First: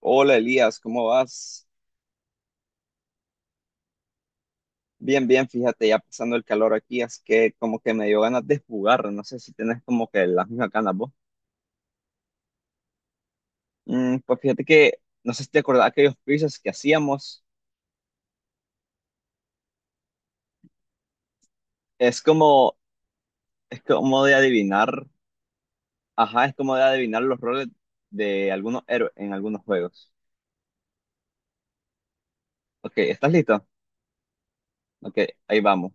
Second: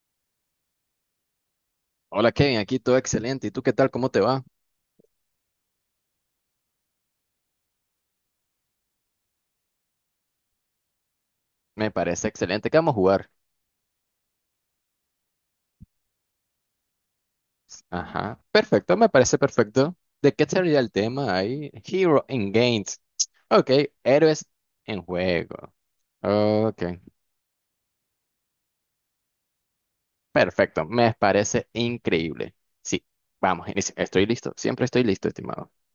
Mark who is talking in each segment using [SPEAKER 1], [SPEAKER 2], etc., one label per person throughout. [SPEAKER 1] Hola Elías, ¿cómo vas?
[SPEAKER 2] Hola Kevin, aquí todo excelente. ¿Y tú qué tal? ¿Cómo te va?
[SPEAKER 1] Bien, bien, fíjate, ya pasando el calor aquí, es que como que me dio ganas de jugar, no sé si tenés como que las mismas ganas vos.
[SPEAKER 2] Me parece excelente. ¿Qué vamos a jugar?
[SPEAKER 1] Pues fíjate que, no sé si te acordás aquellos quizzes que hacíamos,
[SPEAKER 2] Ajá, perfecto, me parece perfecto. ¿De qué sería el tema ahí?
[SPEAKER 1] es
[SPEAKER 2] Hero in
[SPEAKER 1] como,
[SPEAKER 2] Games. Ok,
[SPEAKER 1] es como de
[SPEAKER 2] héroes en
[SPEAKER 1] adivinar,
[SPEAKER 2] juego.
[SPEAKER 1] ajá, es como de
[SPEAKER 2] Ok,
[SPEAKER 1] adivinar los roles de algunos héroes en algunos juegos.
[SPEAKER 2] perfecto, me parece increíble.
[SPEAKER 1] Ok,
[SPEAKER 2] Sí,
[SPEAKER 1] ¿estás listo?
[SPEAKER 2] vamos, inicia. Estoy listo, siempre estoy
[SPEAKER 1] Ok,
[SPEAKER 2] listo,
[SPEAKER 1] ahí
[SPEAKER 2] estimado.
[SPEAKER 1] vamos.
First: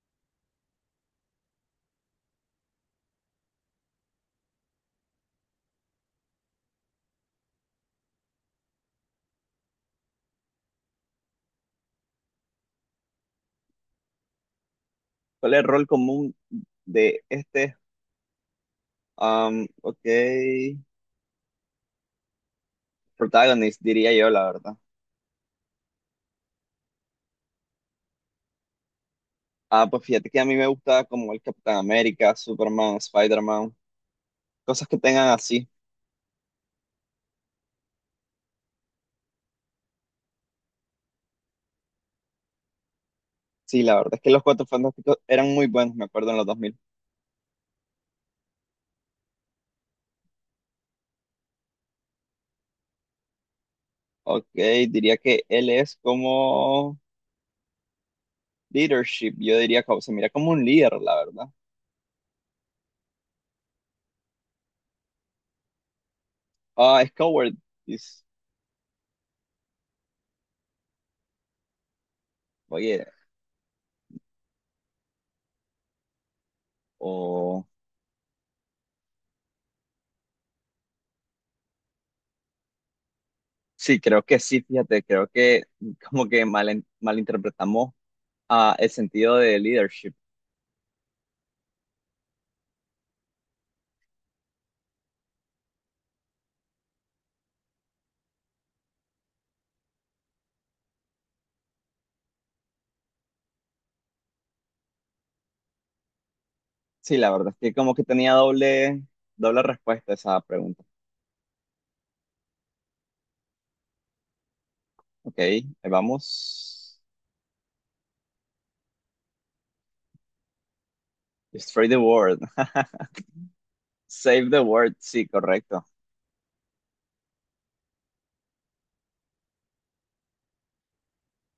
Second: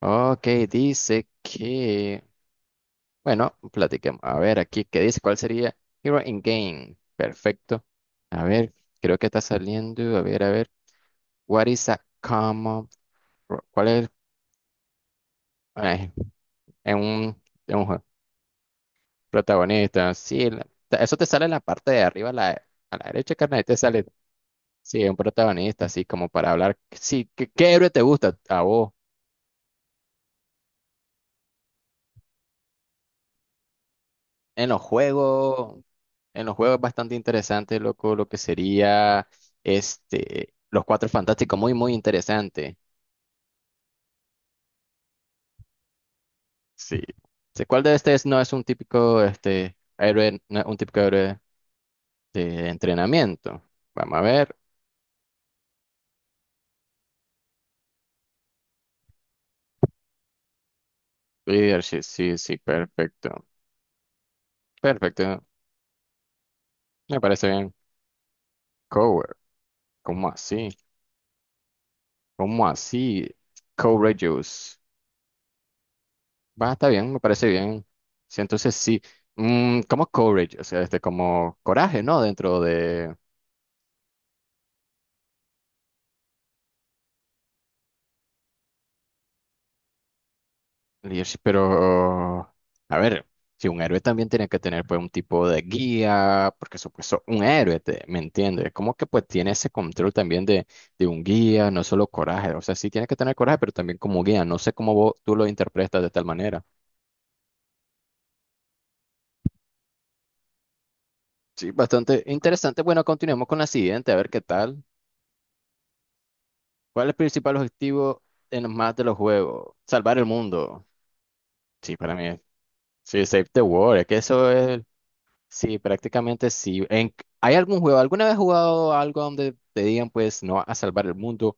[SPEAKER 2] Ok, dice que... Bueno, platiquemos. A ver aquí, ¿qué dice? ¿Cuál sería Hero in Game? Perfecto. A ver, creo que está saliendo. A ver, a ver. What is a common... ¿Cuál es?
[SPEAKER 1] ¿Cuál es el rol
[SPEAKER 2] eh,
[SPEAKER 1] común
[SPEAKER 2] en
[SPEAKER 1] de este?
[SPEAKER 2] en un juego. Protagonista. Sí,
[SPEAKER 1] Ok,
[SPEAKER 2] eso te sale en la parte de arriba, a la derecha, carnal, y te
[SPEAKER 1] protagonist
[SPEAKER 2] sale,
[SPEAKER 1] diría yo, la verdad.
[SPEAKER 2] sí, un protagonista, así como para hablar. Sí, ¿qué, qué héroe te gusta a vos?
[SPEAKER 1] Ah, pues fíjate que a mí me gusta como el Capitán América, Superman, Spider-Man,
[SPEAKER 2] En los
[SPEAKER 1] cosas que tengan así.
[SPEAKER 2] juegos, en los juegos es bastante interesante, loco, lo que sería este, los cuatro fantásticos, muy, muy interesante.
[SPEAKER 1] Sí, la verdad es que los Cuatro Fantásticos eran muy buenos, me acuerdo, en los 2000.
[SPEAKER 2] Sí. Sí, ¿cuál de estos no es un típico este, héroe, no es un típico héroe de entrenamiento? Vamos a
[SPEAKER 1] Ok,
[SPEAKER 2] ver.
[SPEAKER 1] diría que él es como leadership, yo diría que se mira como un líder, la verdad.
[SPEAKER 2] Leadership, sí, sí, perfecto. Perfecto,
[SPEAKER 1] Ah, es
[SPEAKER 2] me parece
[SPEAKER 1] coward,
[SPEAKER 2] bien.
[SPEAKER 1] dice,
[SPEAKER 2] Cover, ¿cómo así? ¿Cómo
[SPEAKER 1] oye,
[SPEAKER 2] así? Courageous. Va, está bien, me parece
[SPEAKER 1] o...
[SPEAKER 2] bien. Sí, entonces sí. Mm, ¿cómo courage? O sea, este, como coraje, ¿no? Dentro de,
[SPEAKER 1] Sí, creo que sí, fíjate, creo que malinterpretamos ah, el sentido de leadership.
[SPEAKER 2] Lish, pero, a ver, si un héroe también tiene que tener pues un tipo de guía, porque supuesto, un héroe, te- ¿me entiendes? Como que pues tiene ese control también de un guía, no solo coraje, o sea, sí tiene que tener coraje, pero también como guía, no sé cómo vos, tú lo interpretas de tal manera.
[SPEAKER 1] Sí, la verdad es que como que tenía doble respuesta a esa pregunta.
[SPEAKER 2] Sí, bastante interesante. Bueno, continuemos con la siguiente, a ver qué tal.
[SPEAKER 1] Ok, ahí vamos.
[SPEAKER 2] ¿Cuál es el principal objetivo en más de los juegos? Salvar el mundo.
[SPEAKER 1] Destroy
[SPEAKER 2] Sí,
[SPEAKER 1] the
[SPEAKER 2] para mí,
[SPEAKER 1] world.
[SPEAKER 2] sí, save the world, es que
[SPEAKER 1] Save
[SPEAKER 2] eso
[SPEAKER 1] the
[SPEAKER 2] es.
[SPEAKER 1] world, sí,
[SPEAKER 2] Sí,
[SPEAKER 1] correcto.
[SPEAKER 2] prácticamente sí. En, ¿hay algún juego? ¿Alguna vez has jugado algo donde te digan, pues, no vas a salvar el mundo?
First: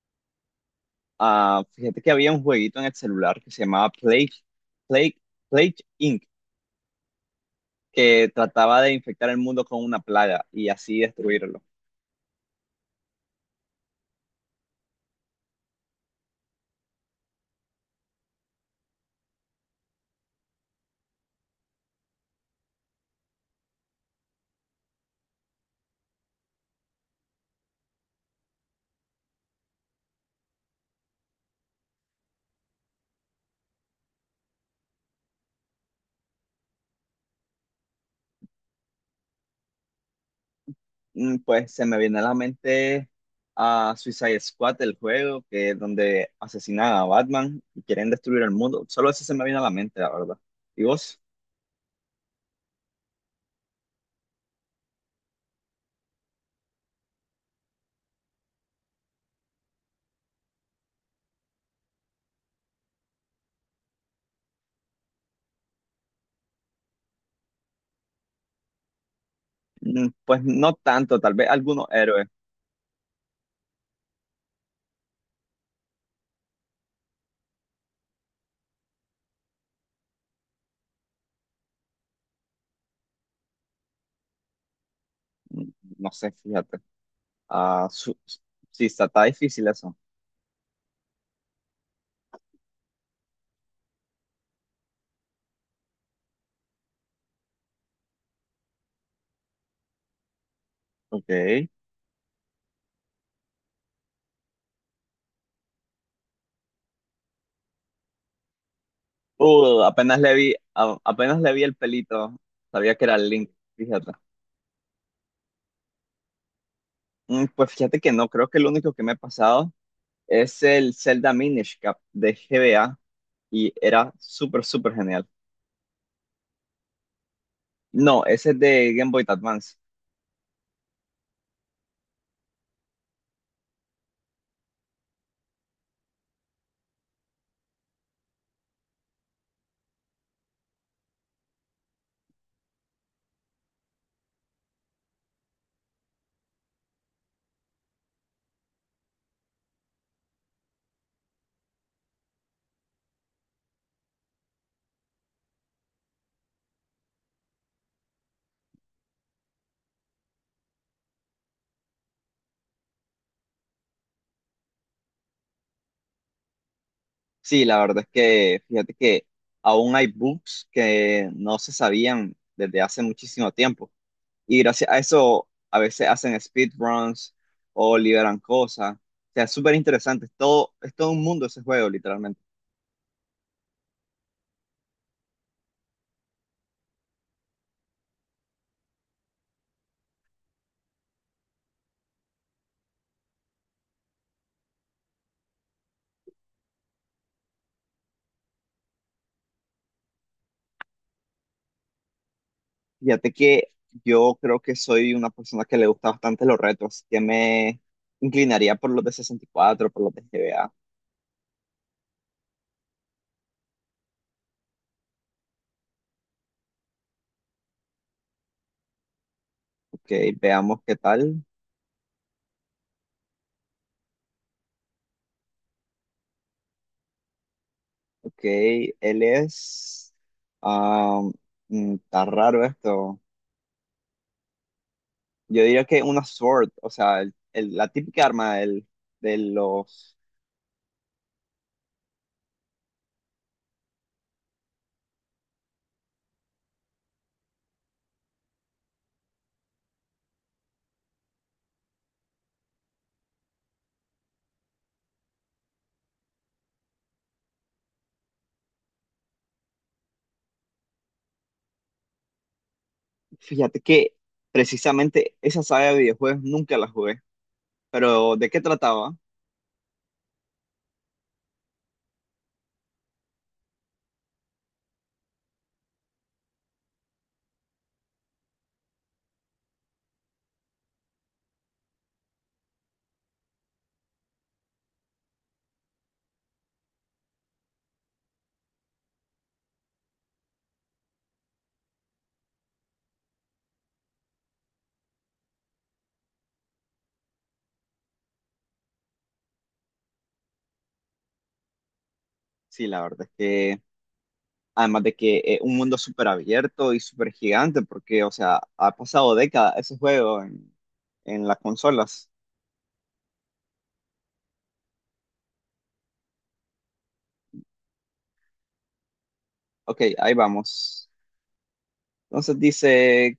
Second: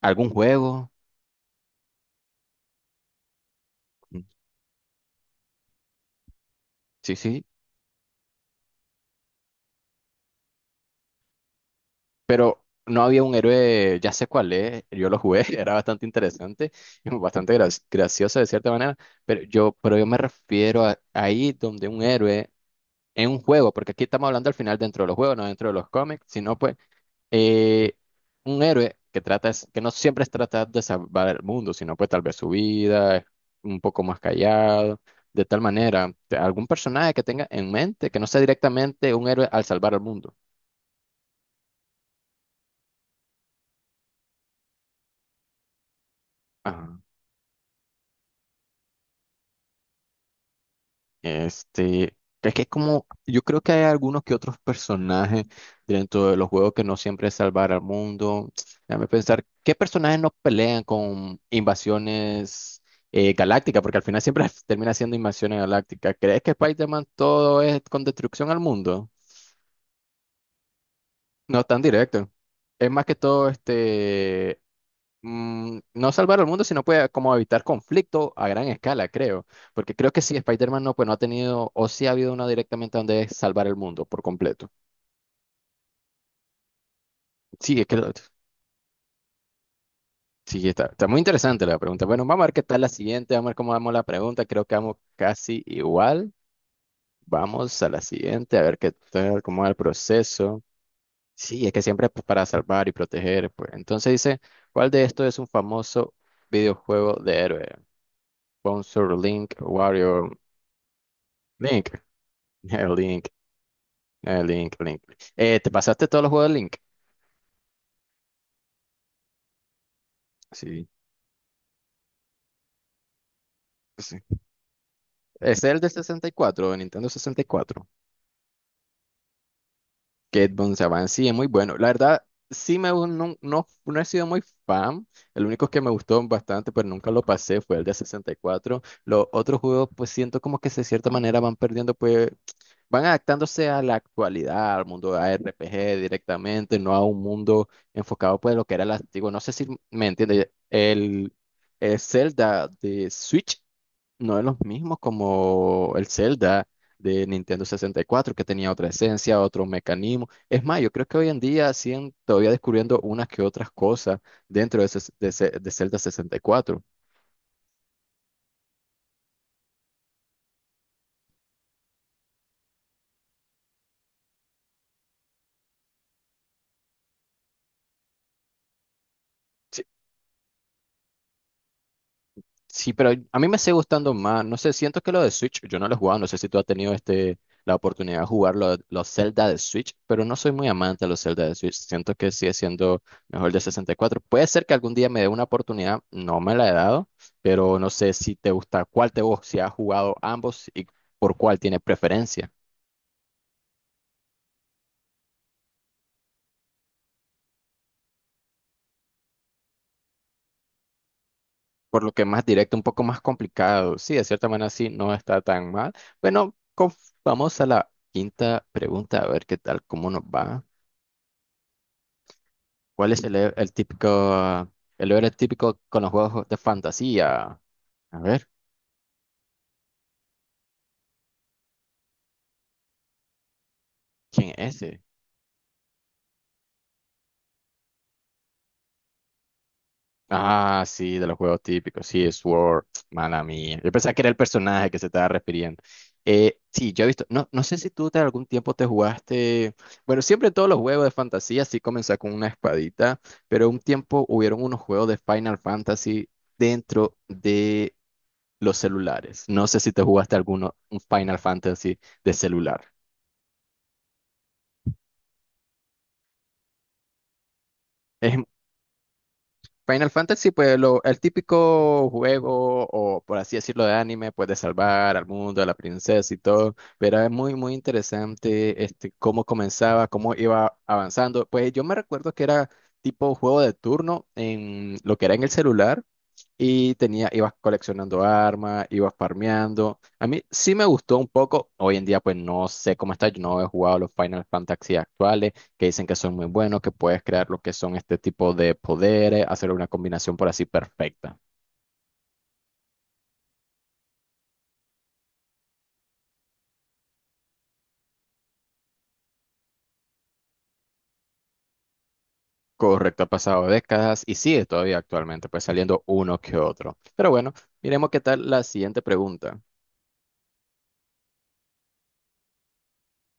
[SPEAKER 2] ¿Algún juego?
[SPEAKER 1] Ah, fíjate que había un jueguito en el celular que se llamaba
[SPEAKER 2] Mm,
[SPEAKER 1] Plague, Plague Inc.,
[SPEAKER 2] sí, sí.
[SPEAKER 1] que trataba de infectar el mundo con una plaga y así destruirlo.
[SPEAKER 2] Pero no había un héroe, ya sé cuál es, yo lo jugué, era bastante interesante, y bastante gracioso de cierta manera, pero yo me refiero a ahí donde un héroe en un juego, porque aquí estamos hablando al final dentro de los juegos, no dentro de los cómics, sino pues eh, un héroe que trata es, que no siempre es tratar de salvar el mundo, sino pues tal vez su vida, es un poco más callado, de tal manera, te- algún personaje que tenga en mente que no sea directamente un héroe al salvar el mundo.
[SPEAKER 1] Pues se me viene a la mente a Suicide Squad, el juego, que es donde asesinan a Batman y quieren destruir el mundo. Solo eso se me viene a la mente, la verdad. ¿Y vos?
[SPEAKER 2] Este, es que como, yo creo que hay algunos que otros personajes dentro de los juegos que no siempre es salvar al mundo. Déjame pensar, ¿qué personajes no pelean con invasiones galácticas? Porque al final siempre termina siendo invasiones galácticas. ¿Crees que Spider-Man todo es con destrucción al mundo?
[SPEAKER 1] Pues no tanto, tal vez
[SPEAKER 2] No es tan
[SPEAKER 1] algunos héroes.
[SPEAKER 2] directo. Es más que todo este mm, no salvar al mundo, sino puede como evitar conflicto a gran escala, creo. Porque creo que sí, Spider-Man no, pues no ha tenido, o sí ha habido una directamente donde es salvar el mundo por completo.
[SPEAKER 1] Mm, No sé, fíjate.
[SPEAKER 2] Sí,
[SPEAKER 1] Ah, su- sí, está difícil eso.
[SPEAKER 2] sí, está, está muy interesante la pregunta. Bueno, vamos a ver qué tal la siguiente, vamos a ver cómo vamos la pregunta. Creo que vamos casi igual. Vamos a la siguiente, a ver qué tal, cómo va el proceso. Sí,
[SPEAKER 1] Ok.
[SPEAKER 2] es que siempre pues, para salvar y proteger, pues. Entonces dice, ¿cuál de estos es un famoso videojuego de héroe? Sponsor Link,
[SPEAKER 1] Apenas le
[SPEAKER 2] Warrior,
[SPEAKER 1] vi, apenas le vi el
[SPEAKER 2] Link.
[SPEAKER 1] pelito.
[SPEAKER 2] El
[SPEAKER 1] Sabía que era el
[SPEAKER 2] Link,
[SPEAKER 1] Link, fíjate.
[SPEAKER 2] el Link, Link. ¿Te pasaste todos los juegos de Link?
[SPEAKER 1] Pues fíjate que no, creo que el único que me ha pasado es
[SPEAKER 2] Sí,
[SPEAKER 1] el Zelda Minish Cap de GBA y era
[SPEAKER 2] sí.
[SPEAKER 1] súper genial.
[SPEAKER 2] Es el de 64, de Nintendo 64.
[SPEAKER 1] No, ese es de Game Boy Advance.
[SPEAKER 2] Que Don Saban sí es muy bueno. La verdad, sí no, no, no he sido muy fan. El único que me gustó bastante, pero nunca lo pasé, fue el de 64. Los otros juegos, pues siento como que de cierta manera van perdiendo pues, van adaptándose a la actualidad, al mundo de RPG directamente, no a un mundo enfocado pues lo que era el antiguo. No sé si me entiende. El Zelda de Switch no es lo mismo como el Zelda de Nintendo 64, que tenía otra esencia, otro mecanismo. Es más, yo creo que hoy en día siguen todavía descubriendo unas que otras cosas dentro de Zelda 64.
[SPEAKER 1] Sí, la verdad es que fíjate que aún hay bugs que no se sabían desde hace muchísimo tiempo. Y gracias a eso a veces hacen speedruns o liberan cosas. O sea, es súper interesante. Es todo un mundo ese juego, literalmente.
[SPEAKER 2] Sí, pero a mí me sigue gustando más. No sé, siento que lo de Switch, yo no lo he jugado. No sé si tú has tenido este, la oportunidad de jugar los Zelda de Switch, pero no soy muy amante de los Zelda de Switch. Siento que sigue siendo mejor el de 64. Puede ser que algún día me dé una oportunidad, no me la he dado, pero no sé si te gusta cuál te gusta, si has jugado ambos y por cuál tienes preferencia.
[SPEAKER 1] Fíjate que yo creo que soy una persona que le gusta bastante los retos, así que me inclinaría por los de 64 por los de GBA.
[SPEAKER 2] Por lo que más directo, un poco más complicado. Sí, de cierta manera sí, no está tan mal. Bueno, vamos a la quinta pregunta, a ver qué tal,
[SPEAKER 1] Ok,
[SPEAKER 2] cómo nos va.
[SPEAKER 1] veamos qué tal.
[SPEAKER 2] ¿Cuál es el típico, el héroe típico con los juegos de fantasía? A
[SPEAKER 1] Ok,
[SPEAKER 2] ver,
[SPEAKER 1] él es... ah, está raro esto.
[SPEAKER 2] ¿quién es ese?
[SPEAKER 1] Yo diría que una sword, o sea, la típica arma de los.
[SPEAKER 2] Ah, sí, de los juegos típicos, sí, Sword, mala mía. Yo pensaba que era el personaje que se estaba refiriendo. Sí, yo he visto, no, no sé si tú de algún tiempo te jugaste, bueno, siempre todos los juegos de fantasía sí comenzó con una espadita, pero un tiempo hubieron unos juegos de Final Fantasy dentro de los celulares. No sé si te jugaste alguno, un Final Fantasy de celular.
[SPEAKER 1] Fíjate que precisamente esa saga de videojuegos nunca la jugué,
[SPEAKER 2] Es,
[SPEAKER 1] pero ¿de qué trataba?
[SPEAKER 2] Final Fantasy, pues lo, el típico juego, o por así decirlo, de anime, pues de salvar al mundo, a la princesa y todo, pero es muy, muy interesante este, cómo comenzaba, cómo iba avanzando. Pues yo me recuerdo que era tipo juego de turno en lo que era en el celular y tenía, ibas coleccionando armas, ibas farmeando. A mí sí me gustó un poco, hoy en día pues no sé cómo está, yo no he jugado los Final Fantasy actuales que dicen que son muy buenos, que puedes crear lo que son este tipo de poderes, hacer una combinación por así perfecta.
[SPEAKER 1] Sí, la verdad es que, además de que un mundo súper abierto y súper gigante, porque, o sea, ha pasado décadas ese juego en las consolas.
[SPEAKER 2] Correcto, ha pasado décadas y sigue todavía actualmente, pues saliendo uno que otro. Pero bueno, miremos qué tal la siguiente pregunta.
[SPEAKER 1] Ok, ahí vamos. Entonces dice,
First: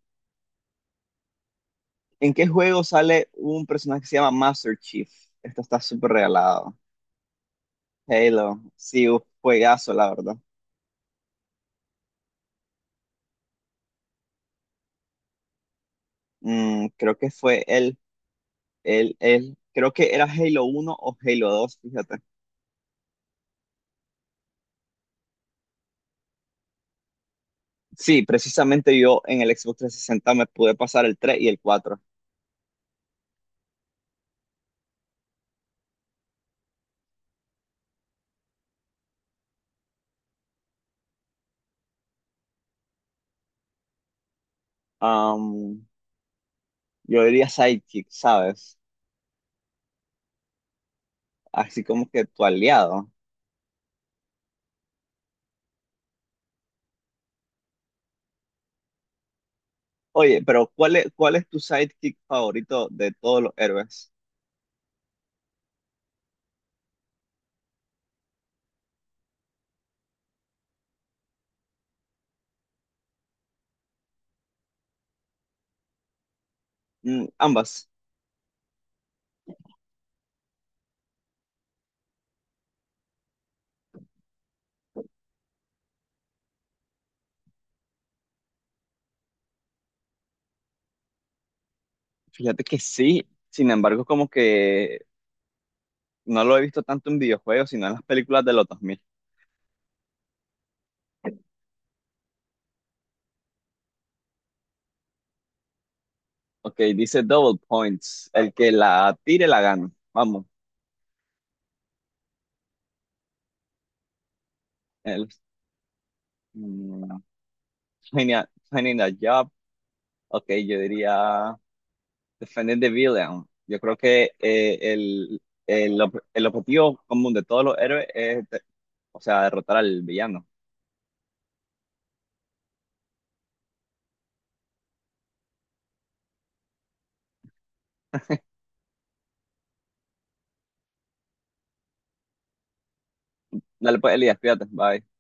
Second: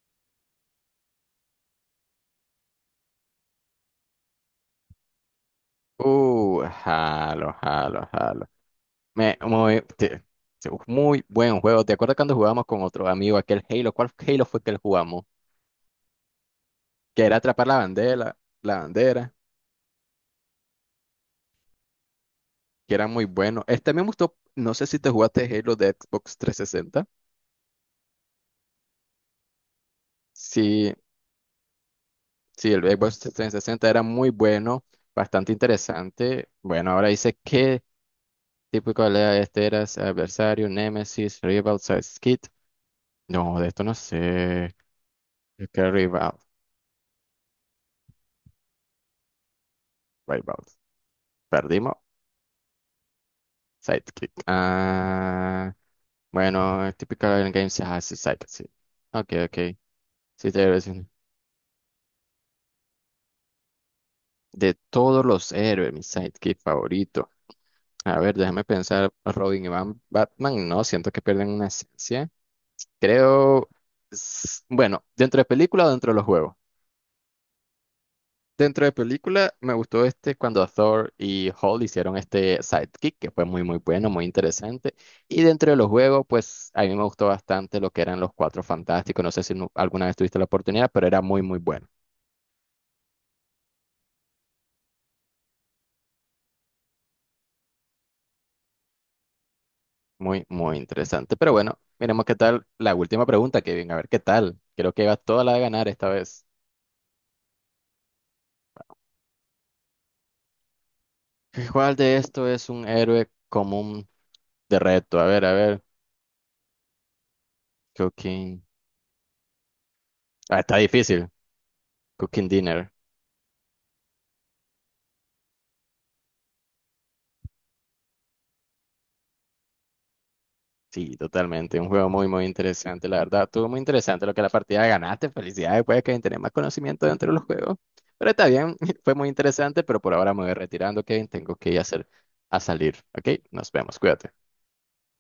[SPEAKER 1] ¿en qué juego sale un personaje que se llama Master Chief? Esto está súper regalado.
[SPEAKER 2] Jalo, jalo, jalo.
[SPEAKER 1] Halo, sí, un
[SPEAKER 2] Me- muy,
[SPEAKER 1] juegazo, la
[SPEAKER 2] te-
[SPEAKER 1] verdad.
[SPEAKER 2] muy buen juego. ¿Te acuerdas cuando jugábamos con otro amigo aquel Halo? ¿Cuál Halo fue que jugamos?
[SPEAKER 1] Creo
[SPEAKER 2] Que
[SPEAKER 1] que
[SPEAKER 2] era
[SPEAKER 1] fue
[SPEAKER 2] atrapar
[SPEAKER 1] él.
[SPEAKER 2] la
[SPEAKER 1] Él,
[SPEAKER 2] bandera,
[SPEAKER 1] él, creo que era Halo 1 o Halo 2 fíjate.
[SPEAKER 2] que era muy bueno. Este me gustó, no sé si te jugaste Halo de Xbox 360.
[SPEAKER 1] Sí, precisamente yo en el Xbox 360 me pude
[SPEAKER 2] Sí,
[SPEAKER 1] pasar el 3 y el cuatro.
[SPEAKER 2] sí, el Xbox 360 era muy bueno, bastante interesante. Bueno, ahora dice qué tipo de pelea este era adversario, Nemesis, Rival, Sidekick. No, de esto no sé. Creo
[SPEAKER 1] Am,
[SPEAKER 2] que Rival,
[SPEAKER 1] yo diría sidekick, ¿sabes?
[SPEAKER 2] Rival.
[SPEAKER 1] Así
[SPEAKER 2] Perdimos.
[SPEAKER 1] como que tu aliado.
[SPEAKER 2] Sidekick. Ah, bueno, es típico en game. Ah, sí, Sidekick, sí. Ok, ok.
[SPEAKER 1] Oye,
[SPEAKER 2] Sí,
[SPEAKER 1] pero ¿cuál es tu sidekick favorito de todos los héroes?
[SPEAKER 2] de todos los héroes, mi Sidekick favorito. A ver, déjame pensar, Robin y Batman, no, siento que pierden una esencia. Creo, bueno, dentro de película o dentro de los juegos.
[SPEAKER 1] Ambas.
[SPEAKER 2] Dentro de película me gustó este cuando Thor y Hall hicieron este sidekick, que fue muy muy bueno, muy interesante. Y dentro de los juegos, pues a mí me gustó bastante lo que eran los Cuatro Fantásticos. No sé si alguna vez tuviste la oportunidad, pero era muy muy bueno,
[SPEAKER 1] Fíjate que sí, sin embargo, como que no lo he visto tanto en videojuegos, sino en las películas de los 2000.
[SPEAKER 2] muy muy interesante. Pero bueno, miremos qué tal la última pregunta, Kevin, a ver qué tal. Creo que va toda la de ganar esta vez.
[SPEAKER 1] Ok, dice Double Points. El que la tire la gana. Vamos.
[SPEAKER 2] ¿Cuál de esto es un héroe común de reto?
[SPEAKER 1] El,
[SPEAKER 2] A ver,
[SPEAKER 1] Mm, Genial,
[SPEAKER 2] Cooking.
[SPEAKER 1] genial job. Ok,
[SPEAKER 2] Ah, está
[SPEAKER 1] yo
[SPEAKER 2] difícil.
[SPEAKER 1] diría
[SPEAKER 2] Cooking
[SPEAKER 1] Defending the
[SPEAKER 2] Dinner.
[SPEAKER 1] Villain. Yo creo que el objetivo común de todos los héroes es, o sea, derrotar al villano.
[SPEAKER 2] Sí, totalmente. Un juego muy, muy interesante, la verdad. Estuvo muy interesante lo que la partida ganaste. Felicidades, puede que tenés más conocimiento dentro de los juegos. Pero está bien, fue muy interesante, pero por ahora me voy retirando, Kevin. Tengo que ir a hacer, a salir. ¿Ok? Nos
[SPEAKER 1] Dale
[SPEAKER 2] vemos,
[SPEAKER 1] pues,
[SPEAKER 2] cuídate.
[SPEAKER 1] Elías, cuídate, bye.